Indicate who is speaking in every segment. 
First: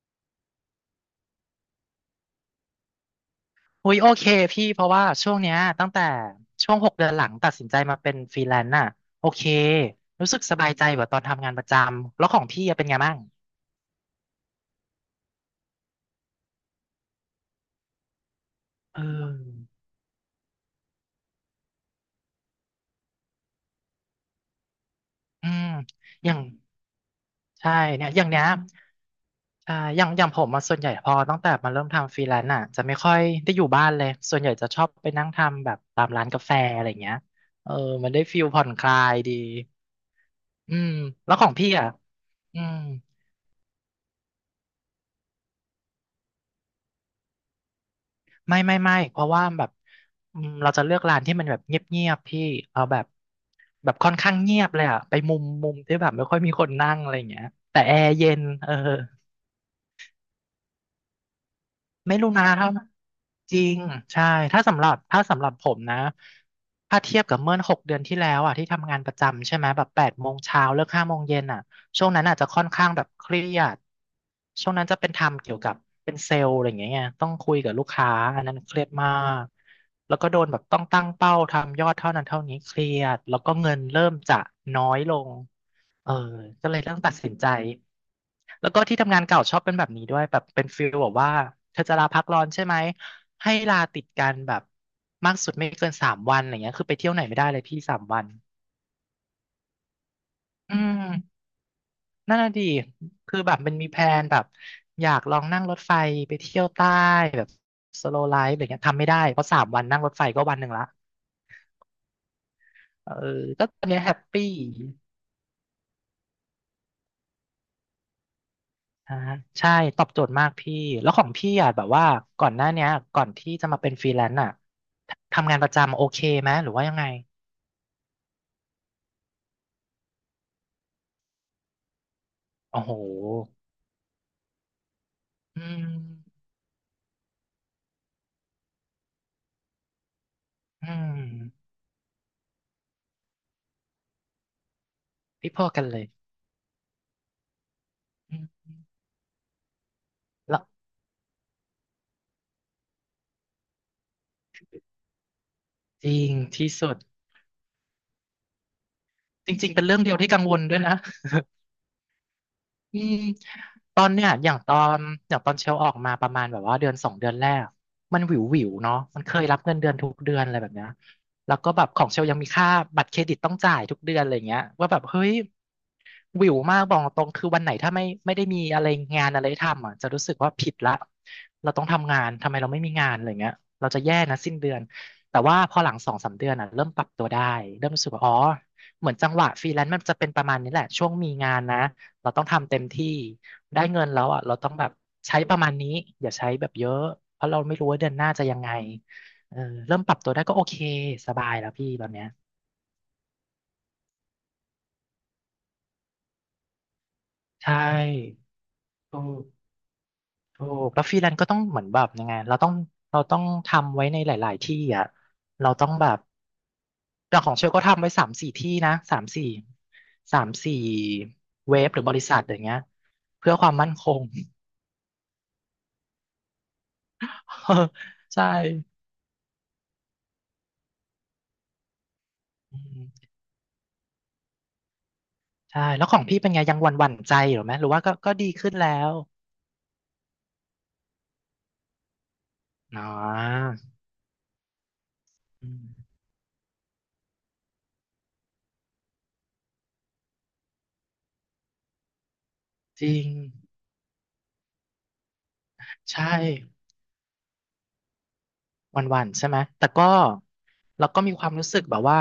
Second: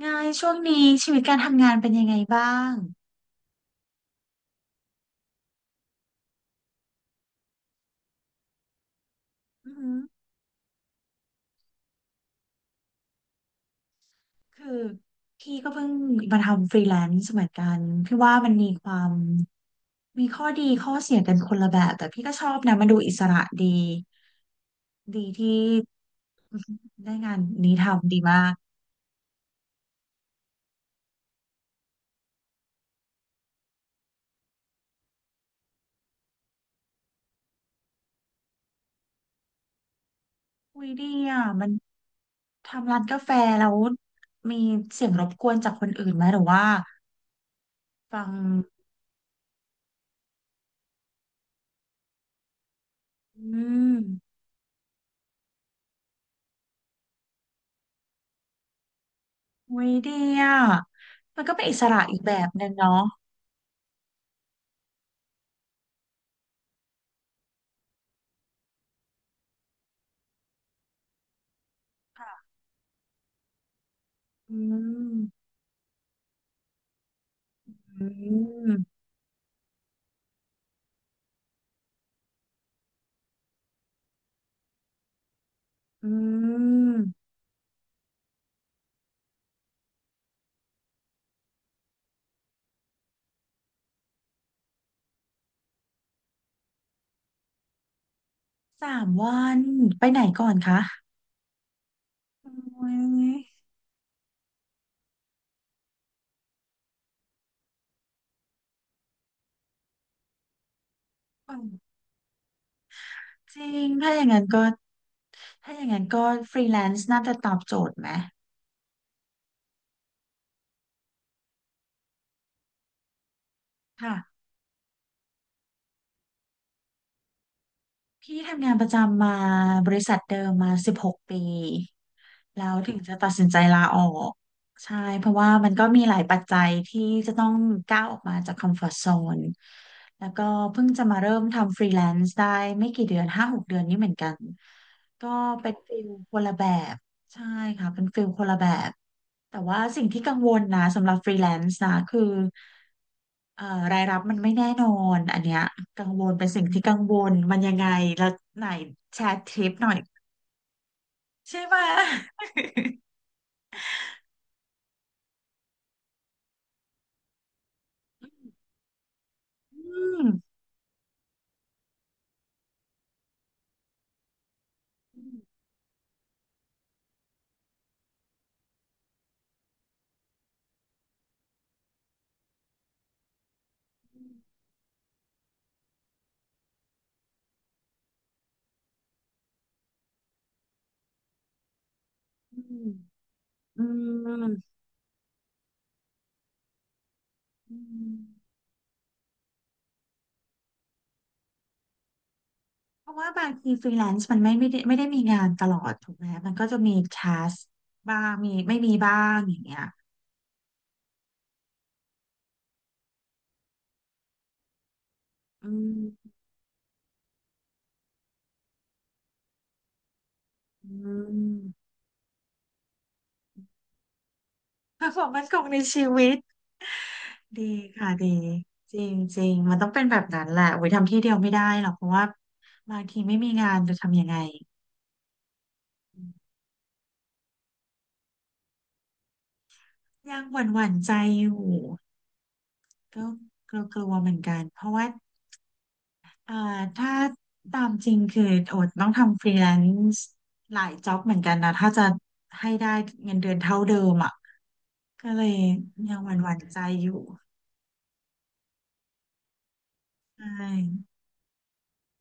Speaker 1: ไงช่วงนี้ชีวิตการทำงานเป็นยังไงบ้าง
Speaker 2: อุ้ยโอเคพี่เพราะว่าช่วงเนี้ยตั้งแต่ช่วงหกเดือนหลังตัดสินใจมาเป็นฟรีแลนซ์น่ะโอเค
Speaker 1: อือหือ
Speaker 2: รู้สึกสบายใจกว่าตอนทำงานประจำแล้วของพี่อะเป็นไงบ้าง
Speaker 1: คือพี่ก็เพิ่งมาทำฟรีแลนซ์เหมือนกันพี่ว่ามันมีค
Speaker 2: เอ
Speaker 1: วาม
Speaker 2: อ
Speaker 1: มีข้อดีข้อเสียกันคนละแบบแต่พี่ก็ชอบนะมันดูอิสระดีดี
Speaker 2: อื
Speaker 1: ที่
Speaker 2: มอย่าง
Speaker 1: อื้อหือได้งาน
Speaker 2: ใช่
Speaker 1: นี้
Speaker 2: เนี่ย
Speaker 1: ทำดี
Speaker 2: อย่างเนี้
Speaker 1: มา
Speaker 2: ย
Speaker 1: ก
Speaker 2: ใช่อย่างอย่างผมมาส่วนใหญ่พอตั้งแต่มาเริ่มทำฟรีแลนซ์น่ะจะไม่ค่อยได้อยู่บ้านเลยส่วนใหญ่จะชอบไปนั่งทำแบบตามร้านกาแฟอะไรเงี้ยเออมันได้ฟิลผ่อนคลายดีอื
Speaker 1: อุ้ย
Speaker 2: ม
Speaker 1: ดี
Speaker 2: แล้ว
Speaker 1: อ่ะ
Speaker 2: ของ
Speaker 1: มั
Speaker 2: พี่
Speaker 1: น
Speaker 2: อ่ะอืม
Speaker 1: ทำร้านกาแฟแล้วมีเสียงรบกวนจากคนอื่นไหมหรือว่าฟัง
Speaker 2: ไม่ไม่ไม่เพราะว่าแบบอืมเราจะเลือกร้านที่มันแบบเงียบๆพี่เอาแบบ
Speaker 1: อื
Speaker 2: แบบค่อนข้า
Speaker 1: ม
Speaker 2: งเงียบเลยอะไปมุมมุมที่แบบไม่ค่อยมีคนนั่งอะไรอย่างเงี้ยแต่แอร์เย็นเออ
Speaker 1: อุ้ยดีอ่ะมันก็เป็นอิสระ
Speaker 2: ไม่
Speaker 1: อีก
Speaker 2: รู้
Speaker 1: แบ
Speaker 2: นะ
Speaker 1: บนึ
Speaker 2: ถ้า
Speaker 1: งเนาะ
Speaker 2: จริงใช่ถ้าสำหรับผมนะถ้าเทียบกับเมื่อหกเดือนที่แล้วอ่ะที่ทำงานประจำใช่ไหมแบบ8 โมงเช้าเลิก5 โมงเย็นอ่ะช่วงนั้นอาจจะค่อนข้างแบบเครียด
Speaker 1: อื
Speaker 2: ช่วงนั้นจะเป็นทำ
Speaker 1: ม
Speaker 2: เกี่ยวกับเป็นเซลล์อะไรอย่างเงี้ยไงต้องคุยกับลูก
Speaker 1: อื
Speaker 2: ค้าอันนั้นเครียด
Speaker 1: ม
Speaker 2: มากแล้วก็โดนแบบต้องตั้งเป้าทำยอดเท่านั้นเท่านี้เครียดแล้วก็เงินเริ่มจะน้อยลง
Speaker 1: อื
Speaker 2: เออก็เลยต้องตัด
Speaker 1: ม
Speaker 2: สินใจ แล้วก็ที่ทำงานเก่าชอบเป็นแบบนี้ด้วยแบบเป็นฟีลแบบว่าเธอจะลาพักร้อนใช่ไหมให้ลาติดกันแบบมากสุดไม่เกินสามวันอย่างเงี้ยคือไปเที่ยวไหนไม่ได้เลยพี่สามวัน
Speaker 1: สามวันไปไหนก่อน
Speaker 2: อื
Speaker 1: คะ
Speaker 2: มนั่นน่ะดี
Speaker 1: โอ้ย
Speaker 2: คือแบบมันมีแพลนแบบอยากลองนั่งรถไฟไปเที่ยวใต้แบบสโลไลฟ์อะไรเงี้ยทำไม่ได้เพราะสามวันนั่งรถไฟก็วันหนึ่งละเออ
Speaker 1: จ
Speaker 2: ก็
Speaker 1: ริ
Speaker 2: ตอน
Speaker 1: ง
Speaker 2: เนี้ย
Speaker 1: ถ้า
Speaker 2: แฮ
Speaker 1: อ
Speaker 2: ป
Speaker 1: ย่างนั้
Speaker 2: ปี้
Speaker 1: นก็ถ้าอย่างนั้นก็ฟรีแลนซ์น่าจะตอบโจทย์ไหม
Speaker 2: อ่าใช่ตอบโจทย์มากพี่แล้วของพี่อ่ะแบบว่าก่อนหน้าเนี้ยก่อนที่จะมาเป็นฟรี
Speaker 1: ค่ะ
Speaker 2: แลนซ์อ่ะทำงานประจำโอเคไหมหรือว่ายังไง
Speaker 1: พี่ทำงานประจำมาบริษัทเดิมมา16 ปีแล้ว
Speaker 2: โอ้โห
Speaker 1: ถึงจะตัดสินใจลาออกใช่เพราะว่า
Speaker 2: อื
Speaker 1: มัน
Speaker 2: ม
Speaker 1: ก็มีหลายปัจจัยที่จะต้องก้าวออกมาจากคอมฟอร์ z โซนแล้วก็เพิ่
Speaker 2: อื
Speaker 1: งจะมาเริ่ม
Speaker 2: ม
Speaker 1: ทำฟรีแลนซ์ได้ไม่กี่เดือน5-6 เดือนนี้เหมือนกันก็
Speaker 2: พี่พอ
Speaker 1: เป็น
Speaker 2: กัน
Speaker 1: ฟิ
Speaker 2: เลย
Speaker 1: ลคนละแบบ ใช่ค่ะเป็นฟิล
Speaker 2: อื
Speaker 1: คนละแบ
Speaker 2: ม
Speaker 1: บแต่ว่าสิ่งที่กังว
Speaker 2: แล้
Speaker 1: ล
Speaker 2: ว
Speaker 1: นะสำหรับฟรีแลนซ์นะคือเอ่อรายรับมันไม่แน่นอนอันเนี้ยกั
Speaker 2: จ
Speaker 1: ง
Speaker 2: ริ
Speaker 1: ว
Speaker 2: ง
Speaker 1: ลเป็นสิ่ง
Speaker 2: ที่
Speaker 1: ที่
Speaker 2: สุ
Speaker 1: กั
Speaker 2: ด
Speaker 1: งวลมันยังไงแล้วไหนแชร์ท
Speaker 2: จ
Speaker 1: ริ
Speaker 2: ริ
Speaker 1: ป
Speaker 2: งๆเป็
Speaker 1: ห
Speaker 2: น
Speaker 1: น่อย
Speaker 2: เรื่องเดียวที่กังวลด้วยนะ
Speaker 1: ใช่ไหม
Speaker 2: อืมตอนเนี้ยอย่างตอนเชลออกมาประมาณแบบว่าเดือน2 เดือนแรกมันวิววิวเนาะมันเคยรับเงิ
Speaker 1: อื
Speaker 2: นเดือนทุก
Speaker 1: ม
Speaker 2: เดือนอะไรแบบเนี้ยแล้วก็แบบของเชลยังมีค่าบัตรเครดิตต้องจ่ายทุกเดือนอะไรเงี้ยว่าแบบเฮ้ยวิวมากบอกตรงคือวันไหนถ้าไม่ได้มีอะไรงานอะไรทำอ่ะจะรู้สึกว่าผิดละเราต้องทำงานทำไมเราไม่มีงานอะไรเงี้ยเราจะแย่นะสิ้นเดือนแต่ว่าพอหลัง2-3 เดือนอ่ะเริ่มปรับตัวได้เริ่มรู้สึกว่าอ๋อเหมือนจังหวะฟรีแลนซ์มันจะเป็นประมาณนี้แหละช่วงมีงานนะ เราต้อง
Speaker 1: อื
Speaker 2: ทำเต็ม
Speaker 1: ม
Speaker 2: ที่ได้
Speaker 1: อื
Speaker 2: เงินแล้วอ่ะ
Speaker 1: ม
Speaker 2: เราต้องแบบใช้ประมาณนี้อย่าใช้แบบเยอะเพราะเรา
Speaker 1: อื
Speaker 2: ไม่รู้ว่าเดือ
Speaker 1: ม
Speaker 2: นหน้าจะยังไงเออเริ่มปรับตัวได้ก็โอเคสบายแล้วพี่ตอนเนี้ย
Speaker 1: เพราะว่าบางทีฟรีแลนซ์มันไม่ได้มีงานตลอดถูกไหมมันก็จะมีทัส
Speaker 2: ใช
Speaker 1: บ้าง
Speaker 2: ่
Speaker 1: มีไม่มีบ้า
Speaker 2: ถู
Speaker 1: ง
Speaker 2: ก
Speaker 1: อย่างเงี้ย
Speaker 2: ถูกแล้วฟรีแลนซ์ก็ต้องเหมือนแบบยังไงเราต้องเราต้องทำไว้ในหลายๆที่อ่ะ
Speaker 1: อื
Speaker 2: เราต้องแบบ
Speaker 1: ม
Speaker 2: อย่างของเชลก็ทำไว้สามสี่ที่นะสามสี่สามสี่
Speaker 1: อืม
Speaker 2: เว็บหรือบริษัทอย่างเงี้ยเพื่อความมั่นคง
Speaker 1: performance ของในชีวิต ดีค่ะดี
Speaker 2: ใช
Speaker 1: จ
Speaker 2: ่
Speaker 1: ริงจริงมันต้องเป็นแบบนั้นแหละโอ้ยทำที่เดียวไม่ได้หรอกเพราะว่า
Speaker 2: อื
Speaker 1: บางที
Speaker 2: ม
Speaker 1: ไม่มีงานจะทำยังไง
Speaker 2: ใช่แล้วของพี่เป็นไงยังหวั่นหวั่นใจอยู่ไหมหรือว่าก็ก็ดีขึ้นแล้ว
Speaker 1: ยังหวั่นหวั่นใจอยู่
Speaker 2: อ๋อ
Speaker 1: ก็กลัวกลัวเหมือนกันเพราะว่า
Speaker 2: อืม
Speaker 1: เอ่อถ้าตามจริงคือโอดต้องทำฟรีแลนซ์หลายจ็อบเหมือนกันนะถ้าจะให้ได้
Speaker 2: จริง
Speaker 1: เงินเดือนเท่าเดิมอ่ะก็เลยยัง
Speaker 2: ใช่
Speaker 1: หวั่นหวั่นใจอยู่
Speaker 2: หวั่นหวั่นใช่ไหมแต่ก็
Speaker 1: ใช่
Speaker 2: เราก็มีความรู้สึกแบบว่า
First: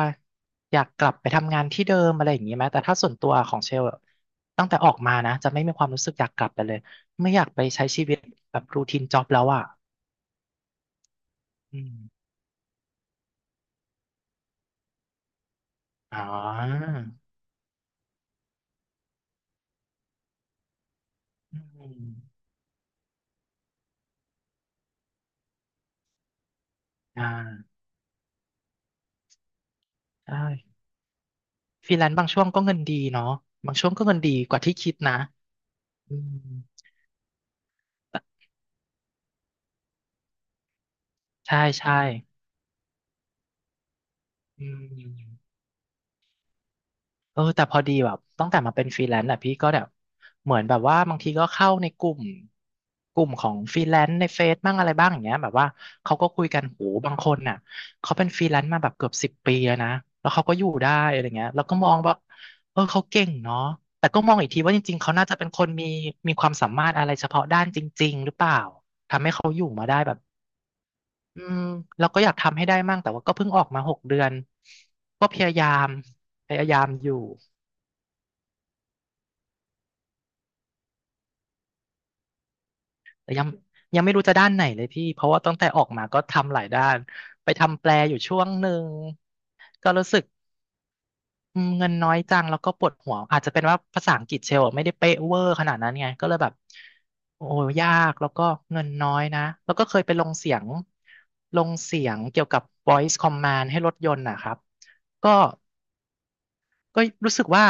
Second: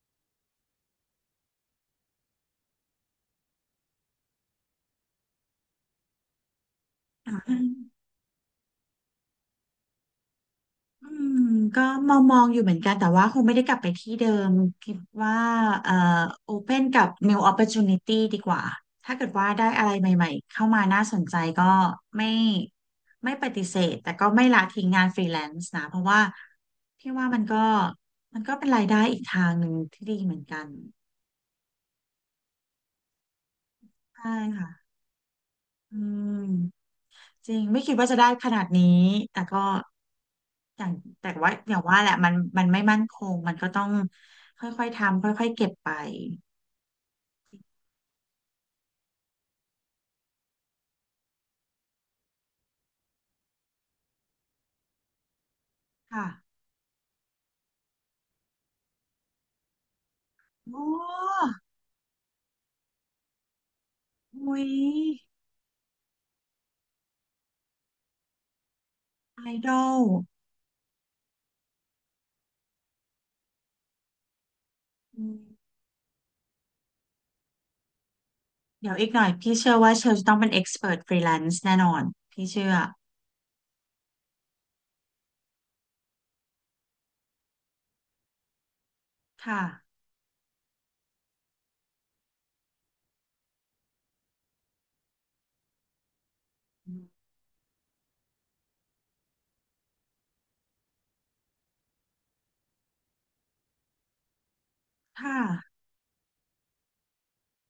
Speaker 2: อยากกลับไปทำงานที่เดิมอะไรอย่างนี้ไหมแต่ถ้าส่วนตัวของเชลอะตั้งแต่ออกมานะจะไม่มีความรู้สึกอยากกลับไปเลยไม่อยากไปใช้ชีวิตแบบรูทีนจ็อบแล้วอ่ะ
Speaker 1: อืม
Speaker 2: อื
Speaker 1: ก็
Speaker 2: ม
Speaker 1: มองอยู่เหมือนกันแต่ว่าคงไม่ได้กลับไปที่เดิมคิดว่าเอ่อ
Speaker 2: อ๋อ
Speaker 1: open กับ new opportunity ดีกว่าถ้าเกิดว่าได้อะไรใหม่ๆเข้ามาน่าสนใจ
Speaker 2: อื
Speaker 1: ก็
Speaker 2: ม
Speaker 1: ไม่ไม่ปฏิเสธแต่ก็ไม่ละทิ้งงานฟรีแลนซ์นะเพราะว่าพี่
Speaker 2: อ่
Speaker 1: ว่า
Speaker 2: า
Speaker 1: มันก็เป็นรายได้อีกทางหนึ่งที่ดีเหมื
Speaker 2: ใช่
Speaker 1: อนกัน
Speaker 2: ฟรีแลนซ์บางช่วงก็เงินดีเนาะบางช่วงก็เงิน
Speaker 1: ใช่
Speaker 2: ดีกว่า
Speaker 1: ค่ะ
Speaker 2: ที่คิดนะ
Speaker 1: อื
Speaker 2: อื
Speaker 1: ม
Speaker 2: ม
Speaker 1: จริงไม่คิดว่าจะได้ขนาดนี้แต่ก็อย่างแต่ว่า
Speaker 2: ใช่
Speaker 1: อย่าง
Speaker 2: ใช่
Speaker 1: ว่าแหละมันไม่มั่นคงมันก็ต้องค
Speaker 2: อื
Speaker 1: ่อยๆทำ
Speaker 2: ม
Speaker 1: ค่อยๆเก็บไป
Speaker 2: เออแต่พอดีแบบตั้งแต่มาเป็นฟรีแลนซ์อ่ะพี่ก็แบบเหมือนแบบว่าบางทีก็เข้าในกลุ่มกลุ่มของฟรีแลนซ์ในเฟซบ้างอะไรบ้างอย่างเงี้ยแบบว่าเขา
Speaker 1: ค่ะ
Speaker 2: ก็คุยกันโหบางคนน่ะเขาเป็นฟรีแลนซ์มาแบบเกือบ10 ปีแล้วนะแล้วเขาก็อยู่
Speaker 1: โอ้
Speaker 2: ได้อะไรเงี้ยแล้วก็มองแบบเออเขาเก่งเนาะแต่ก็มองอีก
Speaker 1: อุ๊
Speaker 2: ที
Speaker 1: ย
Speaker 2: ว่าจริงๆเขาน่าจะเป็นคนมีมีความสามารถอะไรเฉพาะด้านจริงๆหรือเปล่าทำให้
Speaker 1: ไอ
Speaker 2: เขาอยู่
Speaker 1: ดอ
Speaker 2: มาได้
Speaker 1: ล
Speaker 2: แบบ อืมเราก็อยากทำให้ได้มั่งแต่ว่าก็เพิ่งออกมา6 เดือนก็
Speaker 1: อื
Speaker 2: พ
Speaker 1: ม
Speaker 2: ยายามอยู่
Speaker 1: เดี๋ยวอีกหน่อยพี่เชื่อว่าเชลจะต้องเป็นเอ็กซ์เพรสฟรีแลนซ์แน่นอนพี่เชื่อ
Speaker 2: แต่ยังไม่รู้จะด้านไหนเลยพี่เพราะว่าตั้งแต่ออกมาก็ทำหลายด้านไปทำแปลอยู่ช่วงหนึ่ง
Speaker 1: ค่ะ
Speaker 2: ก็รู้สึกเงินน้อยจังแล้วก็ปวดหัวอาจจะเป็นว่าภาษาอังกฤษเชลอะไม่ได้เป๊ะเวอร์ขนาดนั้นไงก็เลยแบบ
Speaker 1: อืม
Speaker 2: โอ้ยากแล้วก็เงินน้อยนะแล้วก็เคยไปลงเสียงลงเสียงเกี่ยวกับ voice command ให้รถยนต์นะครับก็
Speaker 1: ค่ะ
Speaker 2: ก็รู้สึกว่า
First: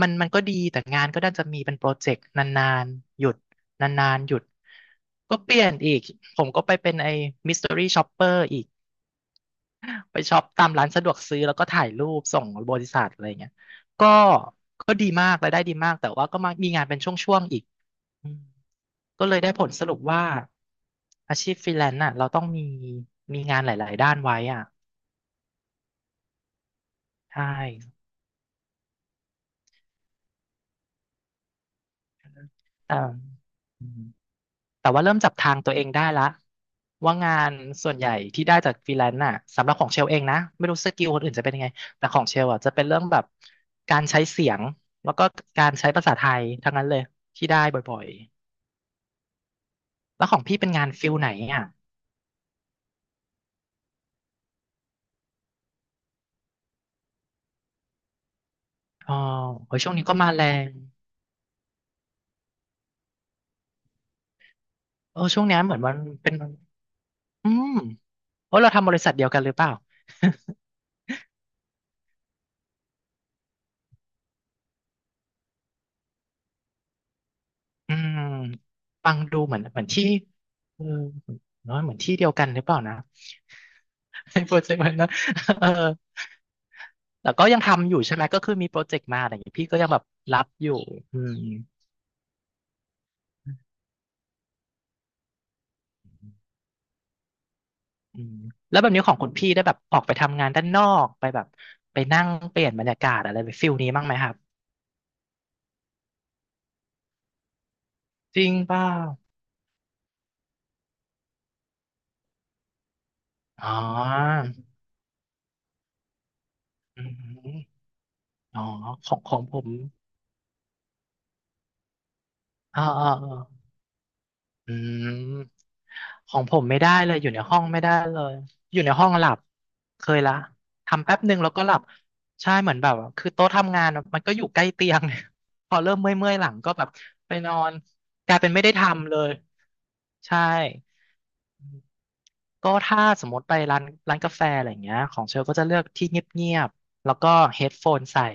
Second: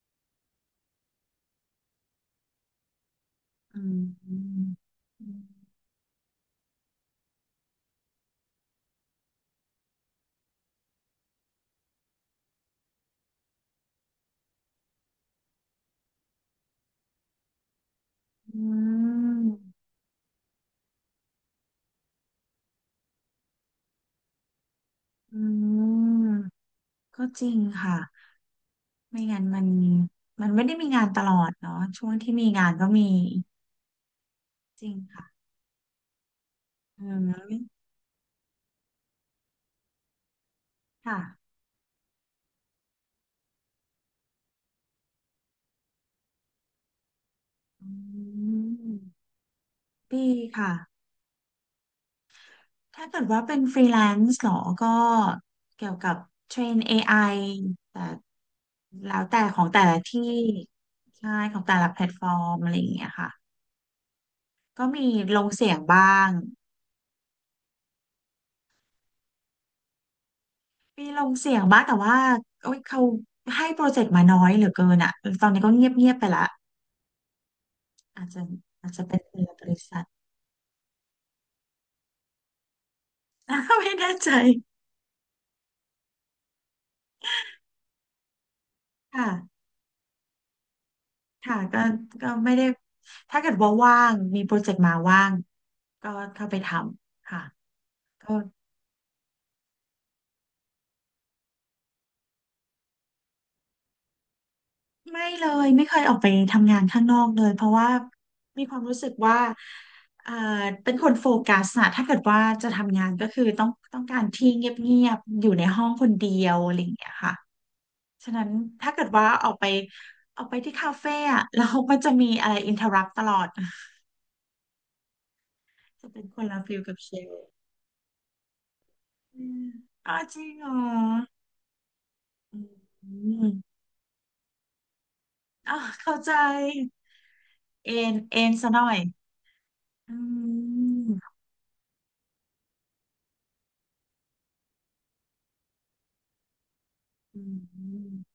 Speaker 2: มันก็ดีแต่งานก็น่าจะมีเป็นโปรเจกต์นานๆหยุด
Speaker 1: อื
Speaker 2: น
Speaker 1: ม
Speaker 2: านๆห
Speaker 1: อื
Speaker 2: ยุด
Speaker 1: ม
Speaker 2: ก็เปลี่ยนอีกผมก็ไปเป็นไอ้มิส t ต r y ี่ช็อปเปอร์อีกไปช็อปตามร้านสะดวกซื้อแล้วก็ถ่ายรูปส่งบริษัทอะไรเงี้ยก็ก็ดีมากรายได้ดีมากแต่ว่าก็มามีงานเป็นช่วงๆอีกอืม
Speaker 1: อื
Speaker 2: ก็เลย
Speaker 1: ม
Speaker 2: ได้ผลสรุปว่าอาชีพฟรีแลนซ์น่ะเราต้องมีมีงานหลายๆด้านไว้อ่ะ
Speaker 1: อืมก็จ
Speaker 2: ใช่
Speaker 1: ริงค่ะ ไม่งั้นมันไม่ได้มีงานตลอดเนาะช่วงที่มีงานก็
Speaker 2: แต่
Speaker 1: มีจ
Speaker 2: แต่
Speaker 1: ริง
Speaker 2: ว่าเริ่ม
Speaker 1: ค่ะ
Speaker 2: จับทางตัวเองได้ละ
Speaker 1: อื
Speaker 2: ว่างาน
Speaker 1: ม
Speaker 2: ส่วนใหญ่ที่ได้จากฟรีแลนซ์น่ะสำหรับของเชลเองนะไม่รู้สกิล
Speaker 1: ค่ะ
Speaker 2: คนอื่นจะเป็นยังไงแต่ของเชลอ่ะจะเป็นเรื่องแบบการใช้เสียงแล้วก็การใช้ภาษาไทยทั้งนั้นเลยที่ได้
Speaker 1: อ
Speaker 2: บ่อย
Speaker 1: ืม
Speaker 2: ๆ
Speaker 1: พี
Speaker 2: แล้วของพี่เป็
Speaker 1: ค่ะ
Speaker 2: นงานฟิลไหนอ่ะ
Speaker 1: ถ้าเกิดว่าเป็นฟรีแลนซ์เหรอก็เกี่ยวกับเทรนเอไอแต่
Speaker 2: อ๋อ
Speaker 1: แล้วแต่ของ
Speaker 2: โอ้ย
Speaker 1: แต่
Speaker 2: ช่วง
Speaker 1: ละ
Speaker 2: นี้ก็
Speaker 1: ที่
Speaker 2: มาแรง
Speaker 1: ใช่ของแต่ละแพลตฟอร์มอะไรอย่างเงี้ยค่ะก็
Speaker 2: เออ
Speaker 1: ล
Speaker 2: ช่วง
Speaker 1: ง
Speaker 2: เนี้ย
Speaker 1: เสี
Speaker 2: เห
Speaker 1: ย
Speaker 2: มือ
Speaker 1: ง
Speaker 2: นมัน
Speaker 1: บ้าง
Speaker 2: เป็นอืมโอ้ยเราทำบริษัทเดียวกันหรือเปล่า
Speaker 1: มีลงเสียงบ้างแต่ว่าโอ๊ยเขาให้โปรเจกต์มาน้อยเหลือเกินอ่ะตอนนี้ก็เงียบเงียบไปละ
Speaker 2: อืม
Speaker 1: อาจจะอาจจะ
Speaker 2: ฟั
Speaker 1: เป็
Speaker 2: ง
Speaker 1: น
Speaker 2: ดู
Speaker 1: เรือ
Speaker 2: เหมือ
Speaker 1: บ
Speaker 2: น
Speaker 1: ริ
Speaker 2: เหมือน
Speaker 1: ษัท
Speaker 2: ที่เออเนอะเหมือนที่เดียวกันหรือเปล่านะ
Speaker 1: ไม่แน่ใจ
Speaker 2: ให้โปรเจกต์มันนะ เออแต่ก็ยังทำอยู่ใช่ไหม ก็คือมีโปรเจกต์มา
Speaker 1: ค่ะ
Speaker 2: อะไรอย่างงี้พี่ก็ยังแบบรับอยู่ อืม
Speaker 1: ค่ะก็ไม่ได้ถ้าเกิดว่าว่างมีโปรเจกต์มาว่างก็เข้าไปทำค่ะ
Speaker 2: อื
Speaker 1: ก็
Speaker 2: ม แล้วแบบนี้ของคุณพี่ได้แบบออกไปทำงานด้านนอกไปแบบไปนั่งเปลี่ยนบรรยากาศอะไรไปฟิลนี้บ้างไหมครับ
Speaker 1: ไม่เลยไม่เคยออกไปทำงานข้างนอกเลยเพราะว่า
Speaker 2: จริง
Speaker 1: มีค
Speaker 2: เป
Speaker 1: วาม
Speaker 2: ล่า
Speaker 1: รู้สึกว่าเอ่อเป็นคนโฟกัสนะถ้าเกิดว่าจะทำงานก็คือ
Speaker 2: อ๋อ
Speaker 1: ต้องการที่เงียบๆอยู่ในห้องคนเดียวอะไรอย่าง
Speaker 2: อื
Speaker 1: เงี้ยค่ะ
Speaker 2: ม
Speaker 1: ฉะนั้น
Speaker 2: อ๋อ
Speaker 1: ถ้าเกิด
Speaker 2: ของ
Speaker 1: ว่า
Speaker 2: ของผม
Speaker 1: ออกไปที่คาเฟ่อะ แล้วมันก็จะมีอะไรอินเท
Speaker 2: อ่า
Speaker 1: อร์รัป
Speaker 2: อ่า
Speaker 1: ตลอด
Speaker 2: อืม
Speaker 1: จะเป็น
Speaker 2: ข
Speaker 1: ค
Speaker 2: อง
Speaker 1: น
Speaker 2: ผ
Speaker 1: ละ
Speaker 2: ม
Speaker 1: ฟิ
Speaker 2: ไม่
Speaker 1: ล
Speaker 2: ได้
Speaker 1: กับเช
Speaker 2: เลยอยู่
Speaker 1: ล
Speaker 2: ในห้องไม่ได้เลยอยู่ในห้องหลับ
Speaker 1: อืม
Speaker 2: เค
Speaker 1: อ๋อ
Speaker 2: ยละ
Speaker 1: จริงเหรอ
Speaker 2: ทำแป๊บหนึ่งแล้วก็หลับใช่
Speaker 1: อื
Speaker 2: เหมือนแบบคือโต๊ะ
Speaker 1: ม
Speaker 2: ทำงานอะมันก็อยู่ใกล้เตียง พ
Speaker 1: อ๋อ
Speaker 2: อเริ่ม
Speaker 1: เข้า
Speaker 2: เมื่
Speaker 1: ใจ
Speaker 2: อยๆหลังก็แบบไปนอนกลาย
Speaker 1: เอ็
Speaker 2: เป็
Speaker 1: น
Speaker 2: นไม่
Speaker 1: ซะ
Speaker 2: ได้
Speaker 1: หน่อย
Speaker 2: ทำเลย
Speaker 1: อื
Speaker 2: ใช่
Speaker 1: ม
Speaker 2: ก็ถ้าสมมติไปร้านกาแฟอะไรอย่างเงี้ยของเชลก็จะเลือกที่เงียบๆแล้วก็
Speaker 1: อื
Speaker 2: เฮดโฟนใส่
Speaker 1: ม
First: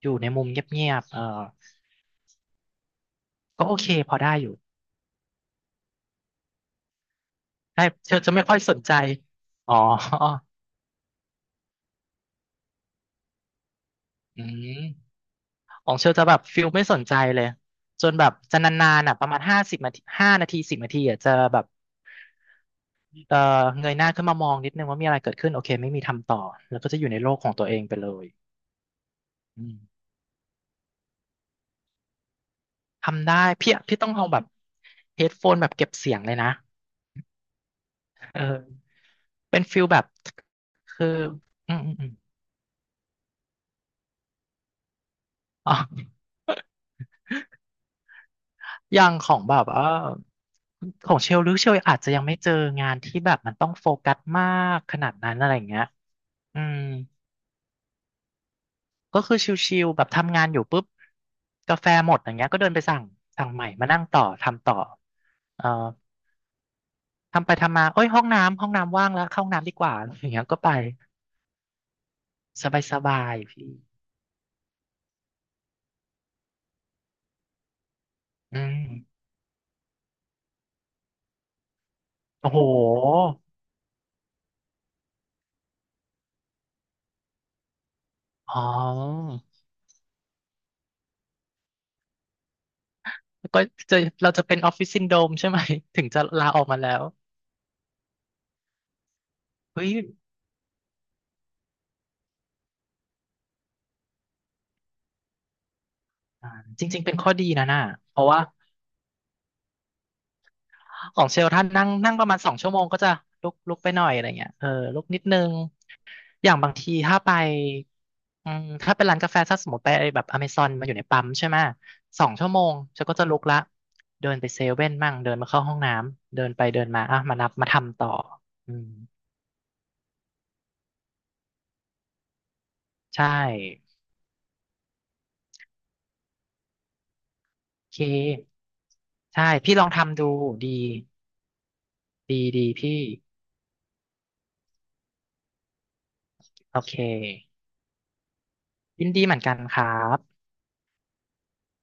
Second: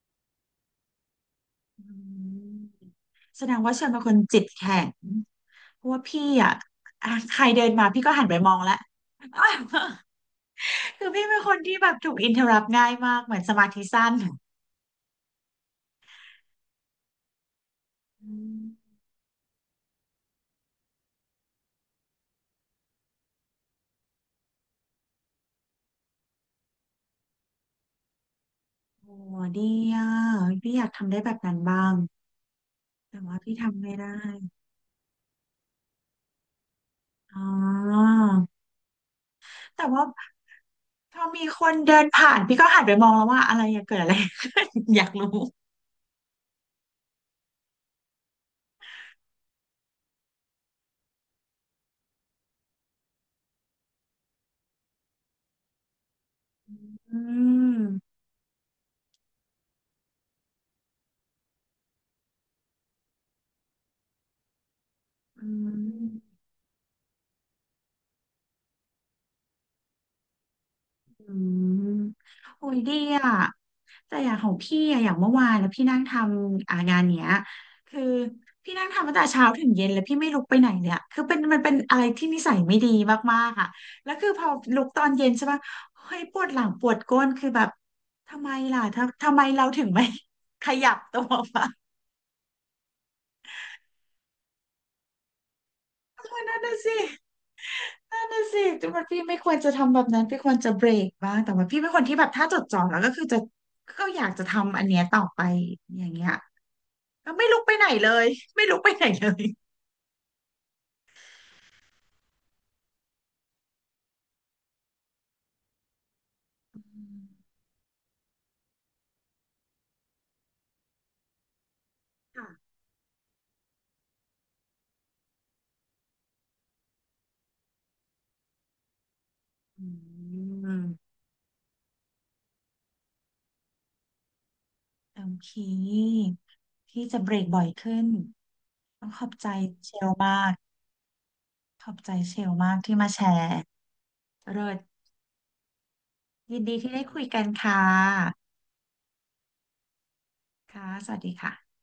Speaker 2: อยู่ในมุมเงียบๆเออ
Speaker 1: อืมแสดง
Speaker 2: ก็
Speaker 1: ว่า
Speaker 2: โอ
Speaker 1: เช
Speaker 2: เค
Speaker 1: ลเป็นค
Speaker 2: พ
Speaker 1: น
Speaker 2: อได้
Speaker 1: จิต
Speaker 2: อยู่
Speaker 1: แข็ง เพราะว่าพี่อะอ่ะใครเดิน
Speaker 2: ใช่
Speaker 1: มาพี่ก็
Speaker 2: เชล
Speaker 1: หัน
Speaker 2: จะ
Speaker 1: ไป
Speaker 2: ไม่
Speaker 1: มอ
Speaker 2: ค่อ
Speaker 1: ง
Speaker 2: ยส
Speaker 1: แล้ว
Speaker 2: นใจอ๋อ
Speaker 1: คือพี่เป็นคนที่แบบถูกอินเทอร์รัปง่ายมากเหมือนสมาธิสั้น
Speaker 2: อืมของเชลจะแบบฟิลไม่สนใจเลยจนแบ
Speaker 1: อื
Speaker 2: บจะนา
Speaker 1: ม
Speaker 2: นๆอ่ะประมาณ50 นาที5 นาทีสิบนาทีอ่ะจะแบบเออเงยหน้าขึ้นมามองนิดนึงว่ามีอะไรเกิดขึ้นโอเคไม่มีทำต่อแล้วก็จะอยู่ในโลกของตัวเองไปเลย
Speaker 1: โอ้
Speaker 2: อื
Speaker 1: ดี
Speaker 2: ม
Speaker 1: อ่ะพี่อยากทำได้แบบนั้นบ้างแต่
Speaker 2: ทำได้
Speaker 1: ว่าพี่
Speaker 2: พี่
Speaker 1: ทำไม่
Speaker 2: พี่ต้
Speaker 1: ได้
Speaker 2: องเอาแบบเฮดโฟนแบบเก็บเสียงเลยนะ
Speaker 1: อ๋อ
Speaker 2: เออเป็นฟิ
Speaker 1: แต่
Speaker 2: ลแบ
Speaker 1: ว่า
Speaker 2: บคือ
Speaker 1: พอมีค
Speaker 2: อื
Speaker 1: น
Speaker 2: มอืม
Speaker 1: เดิ
Speaker 2: อ
Speaker 1: น
Speaker 2: ม
Speaker 1: ผ่านพี่ก็หันไปมองแล้วว่าอะไรอะเกิดอะไร ขึ้น อยากรู้
Speaker 2: อ๋อ อย่างของแบบเออของเชลหรือเชลอาจจะยังไม่เจองานที่แบบมันต้องโฟกัสมากขนาดนั้นอะไรอย่างเงี้ยอืม
Speaker 1: อืม
Speaker 2: ก็คือชิลๆแบบทำงานอยู่ปุ๊บกาแฟหมดอย่างเงี้ยก็เดินไปสั่งใหม่มานั่งต่อทำต่อ
Speaker 1: อื
Speaker 2: เอ่อ
Speaker 1: ม
Speaker 2: ทำไปทำมาเอ้ยห้องน้ำห้องน้ำว่างแล้วเข้าห้องน้ำดีกว่าอย่างเงี้ยก็ไป
Speaker 1: อืมโอ้ยดี
Speaker 2: สบา
Speaker 1: อ่ะ
Speaker 2: ยๆพี่
Speaker 1: แต่อย่างของพี่อะอย่างเมื่อวานแล้วพี่นั่งทำอ่างานเนี้ยคือ
Speaker 2: อื
Speaker 1: พี่
Speaker 2: ม
Speaker 1: นั่งทำตั้งแต่เช้าถึงเย็นแล้วพี่ไม่ลุกไปไหนเลยอะคือเป็นมันเป็นอะไรที่นิ
Speaker 2: โอ้
Speaker 1: สัย
Speaker 2: โห
Speaker 1: ไม่ดีมากๆอ่ะแล้วคือพอลุกตอนเย็นใช่ปะเฮ้ยปวดหลังปวดก้นคือแบบทำไม
Speaker 2: อ๋อ
Speaker 1: ล่ะทำไมเราถึงไม่ ขยับตัวไป
Speaker 2: ก็จะเราจะเป็นออฟฟิศซินโดรมใช่ไหม ถึงจะ
Speaker 1: นั่
Speaker 2: ลาอ
Speaker 1: น
Speaker 2: อก
Speaker 1: น่ะ
Speaker 2: มาแล้
Speaker 1: สิ
Speaker 2: ว
Speaker 1: นั่นน่ะสิแต่มันพี่ไม่ควรจะ
Speaker 2: เฮ้ย
Speaker 1: ทำแบบนั้นพี่ควรจะเบรกบ้างแต่ว่าพี่เป็นคนที่แบบถ้าจดจ่อแล้วก็คือจะก็อยากจะทำอันเนี้ยต่อไป อย่างเงี้ย
Speaker 2: อ่าจริงๆเป็นข้
Speaker 1: ก็
Speaker 2: อ
Speaker 1: ไม่
Speaker 2: ดี
Speaker 1: ลุก
Speaker 2: นะ
Speaker 1: ไป
Speaker 2: น่ะ
Speaker 1: ไหนเล
Speaker 2: เพ
Speaker 1: ย
Speaker 2: ราะว่า
Speaker 1: ไม่ลุกไปไหนเลย
Speaker 2: ของเชลท่านนั่งนั่งประมาณสองชั่วโมงก็จะลุกไปหน่อยอะไรเงี้ยเออลุกนิดนึง อย่างบางทีถ้าไปอืมถ้าเป็นร้านกาแฟถ้าสมมติไปแบบอเมซอนมาอยู่ในปั๊มใช่ไหมสอง
Speaker 1: ค่ะ
Speaker 2: ชั่วโมงเชลก็จะลุกละเดินไปเซเว่นมั่งเดินมาเข้าห้องน้ำเดินไปเดินมาอ่ะมานับมาทำต่ออืม
Speaker 1: อืม
Speaker 2: ใช่
Speaker 1: โอเคพี่จะเบรกบ่อย
Speaker 2: โอ
Speaker 1: ขึ้
Speaker 2: เค
Speaker 1: นต้องขอบใจ
Speaker 2: ใช่พี่ลอง
Speaker 1: เชล
Speaker 2: ทำดู
Speaker 1: มาก
Speaker 2: ดี
Speaker 1: ขอบใจเช
Speaker 2: ดี
Speaker 1: ล
Speaker 2: ดี
Speaker 1: มากที่
Speaker 2: พี่
Speaker 1: มาแชร์เลิศยินดี
Speaker 2: โอ
Speaker 1: ที่
Speaker 2: เค
Speaker 1: ได้คุยกันค่ะ
Speaker 2: ยินดีเหมือนกันครับ
Speaker 1: ค่ะสวัสดีค่ะ